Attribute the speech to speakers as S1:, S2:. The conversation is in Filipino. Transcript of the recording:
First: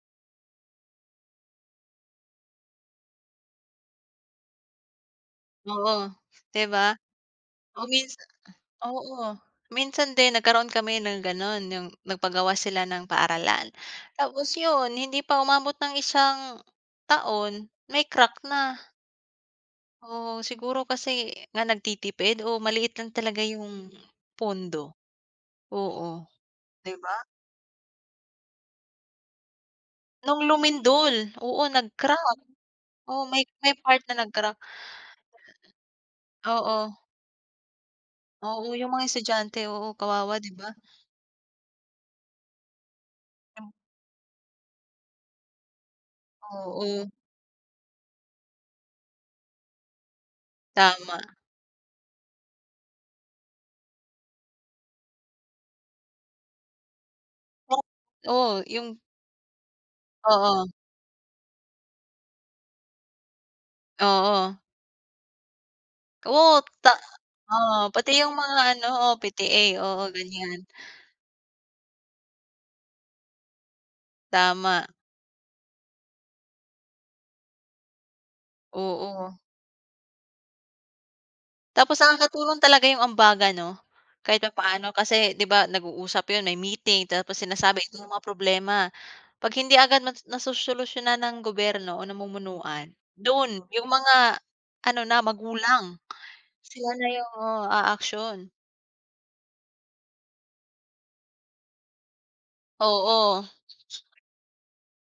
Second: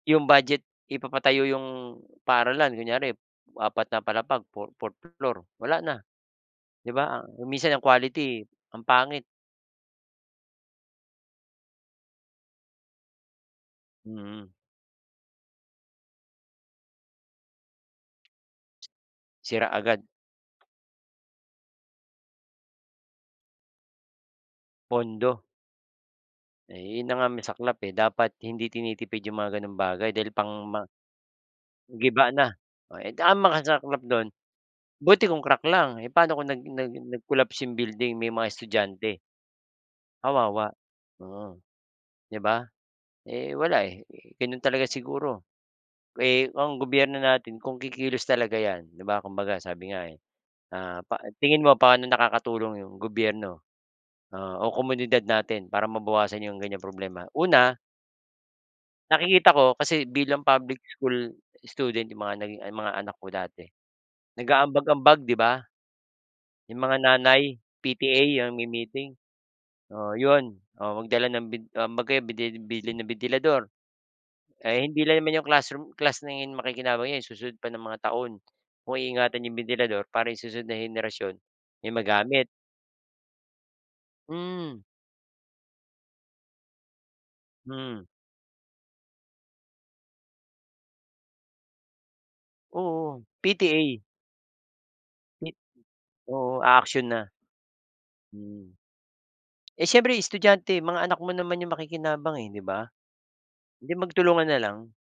S1: Yung budget ipapatayo yung paaralan, kunyari, 4 na palapag, fo fo fourth floor, wala na.
S2: Oo, di
S1: Di
S2: ba?
S1: ba minsan ang
S2: Oo, minsa
S1: quality ang pangit.
S2: oo. Minsan din nagkaroon kami ng gano’n. Yung nagpagawa sila ng paaralan. Tapos
S1: Mm.
S2: yun, hindi pa umabot ng isang taon may crack na.
S1: Sira agad.
S2: Oo, siguro kasi nga nagtitipid. O maliit lang talaga yung pondo.
S1: Pondo.
S2: Oo.
S1: Eh,
S2: Di
S1: ’yon na
S2: ba?
S1: nga ang masaklap eh. Dapat hindi tinitipid yung mga gano’ng bagay dahil
S2: Noong
S1: pangma
S2: lumindol. Oo,
S1: Giba
S2: nag-crack.
S1: na. Eh,
S2: Oo,
S1: ang
S2: may may
S1: masaklap
S2: part na
S1: doon,
S2: nag-crack.
S1: buti kung crack lang, eh, paano kung nag nag
S2: Oo.
S1: nag-collapse yung building? May mga
S2: Oo, yung mga
S1: estudyante.
S2: estudyante. Oo, kawawa, di ba?
S1: Kawawa, oo, di ba? Eh, wala eh, gano’n talaga siguro. Eh, ang
S2: Oo.
S1: gobyerno natin kung kikilos talaga ’yan, di ba, kumbaga, sabi nga eh. Ah pa
S2: Tama.
S1: tingin mo, paano nakakatulong ’yong gobyerno, ah, o komunidad natin para mabawasan ’yong ganyang problema? Una
S2: Oo, yung
S1: nakikita ko kasi bilang
S2: Oo.
S1: public school student yung mga naging mga anak ko dati,
S2: Oo.
S1: nag-aambag-ambag, di ba?
S2: Oo,
S1: Yung
S2: ta
S1: mga nanay,
S2: oo, pati yung
S1: PTA,
S2: mga
S1: yung may
S2: ano oo,
S1: meeting
S2: PTA. Oo,
S1: oo, 'yon.
S2: ganyan.
S1: Oo, magdala ng bin um, 'baga bidi bili ng bentilador. Eh,
S2: Tama.
S1: hindi lang naman yung classroom class na ’yon ang makikinabang 'yan, susunod pa ng mga taon. Kung
S2: Oo.
S1: iingatan yung bentilador para yung susunod na henerasyon may
S2: Tapos
S1: magamit.
S2: nakakatulong talaga ’yong ambagan 'no, kahit
S1: Hmm.
S2: papaano, kasi ’di ba nag-uusap ’yon, may meeting. Tapos sinasabi
S1: Mm.
S2: yung mga problema. 'Pag hindi agad ma nasosolusyunan ng gobyerno o namumunuan,
S1: Oo,
S2: doon yung
S1: PTA.
S2: mga ano na, magulang,
S1: Oo,
S2: sila
S1: a-action
S2: na
S1: na.
S2: yung oh, aaksiyon.
S1: Hmm. Eh, siyempre estudyante, mga anak mo naman yung makikinabang, eh, di ba?
S2: Oo.
S1: Eh di, magtulungan na lang.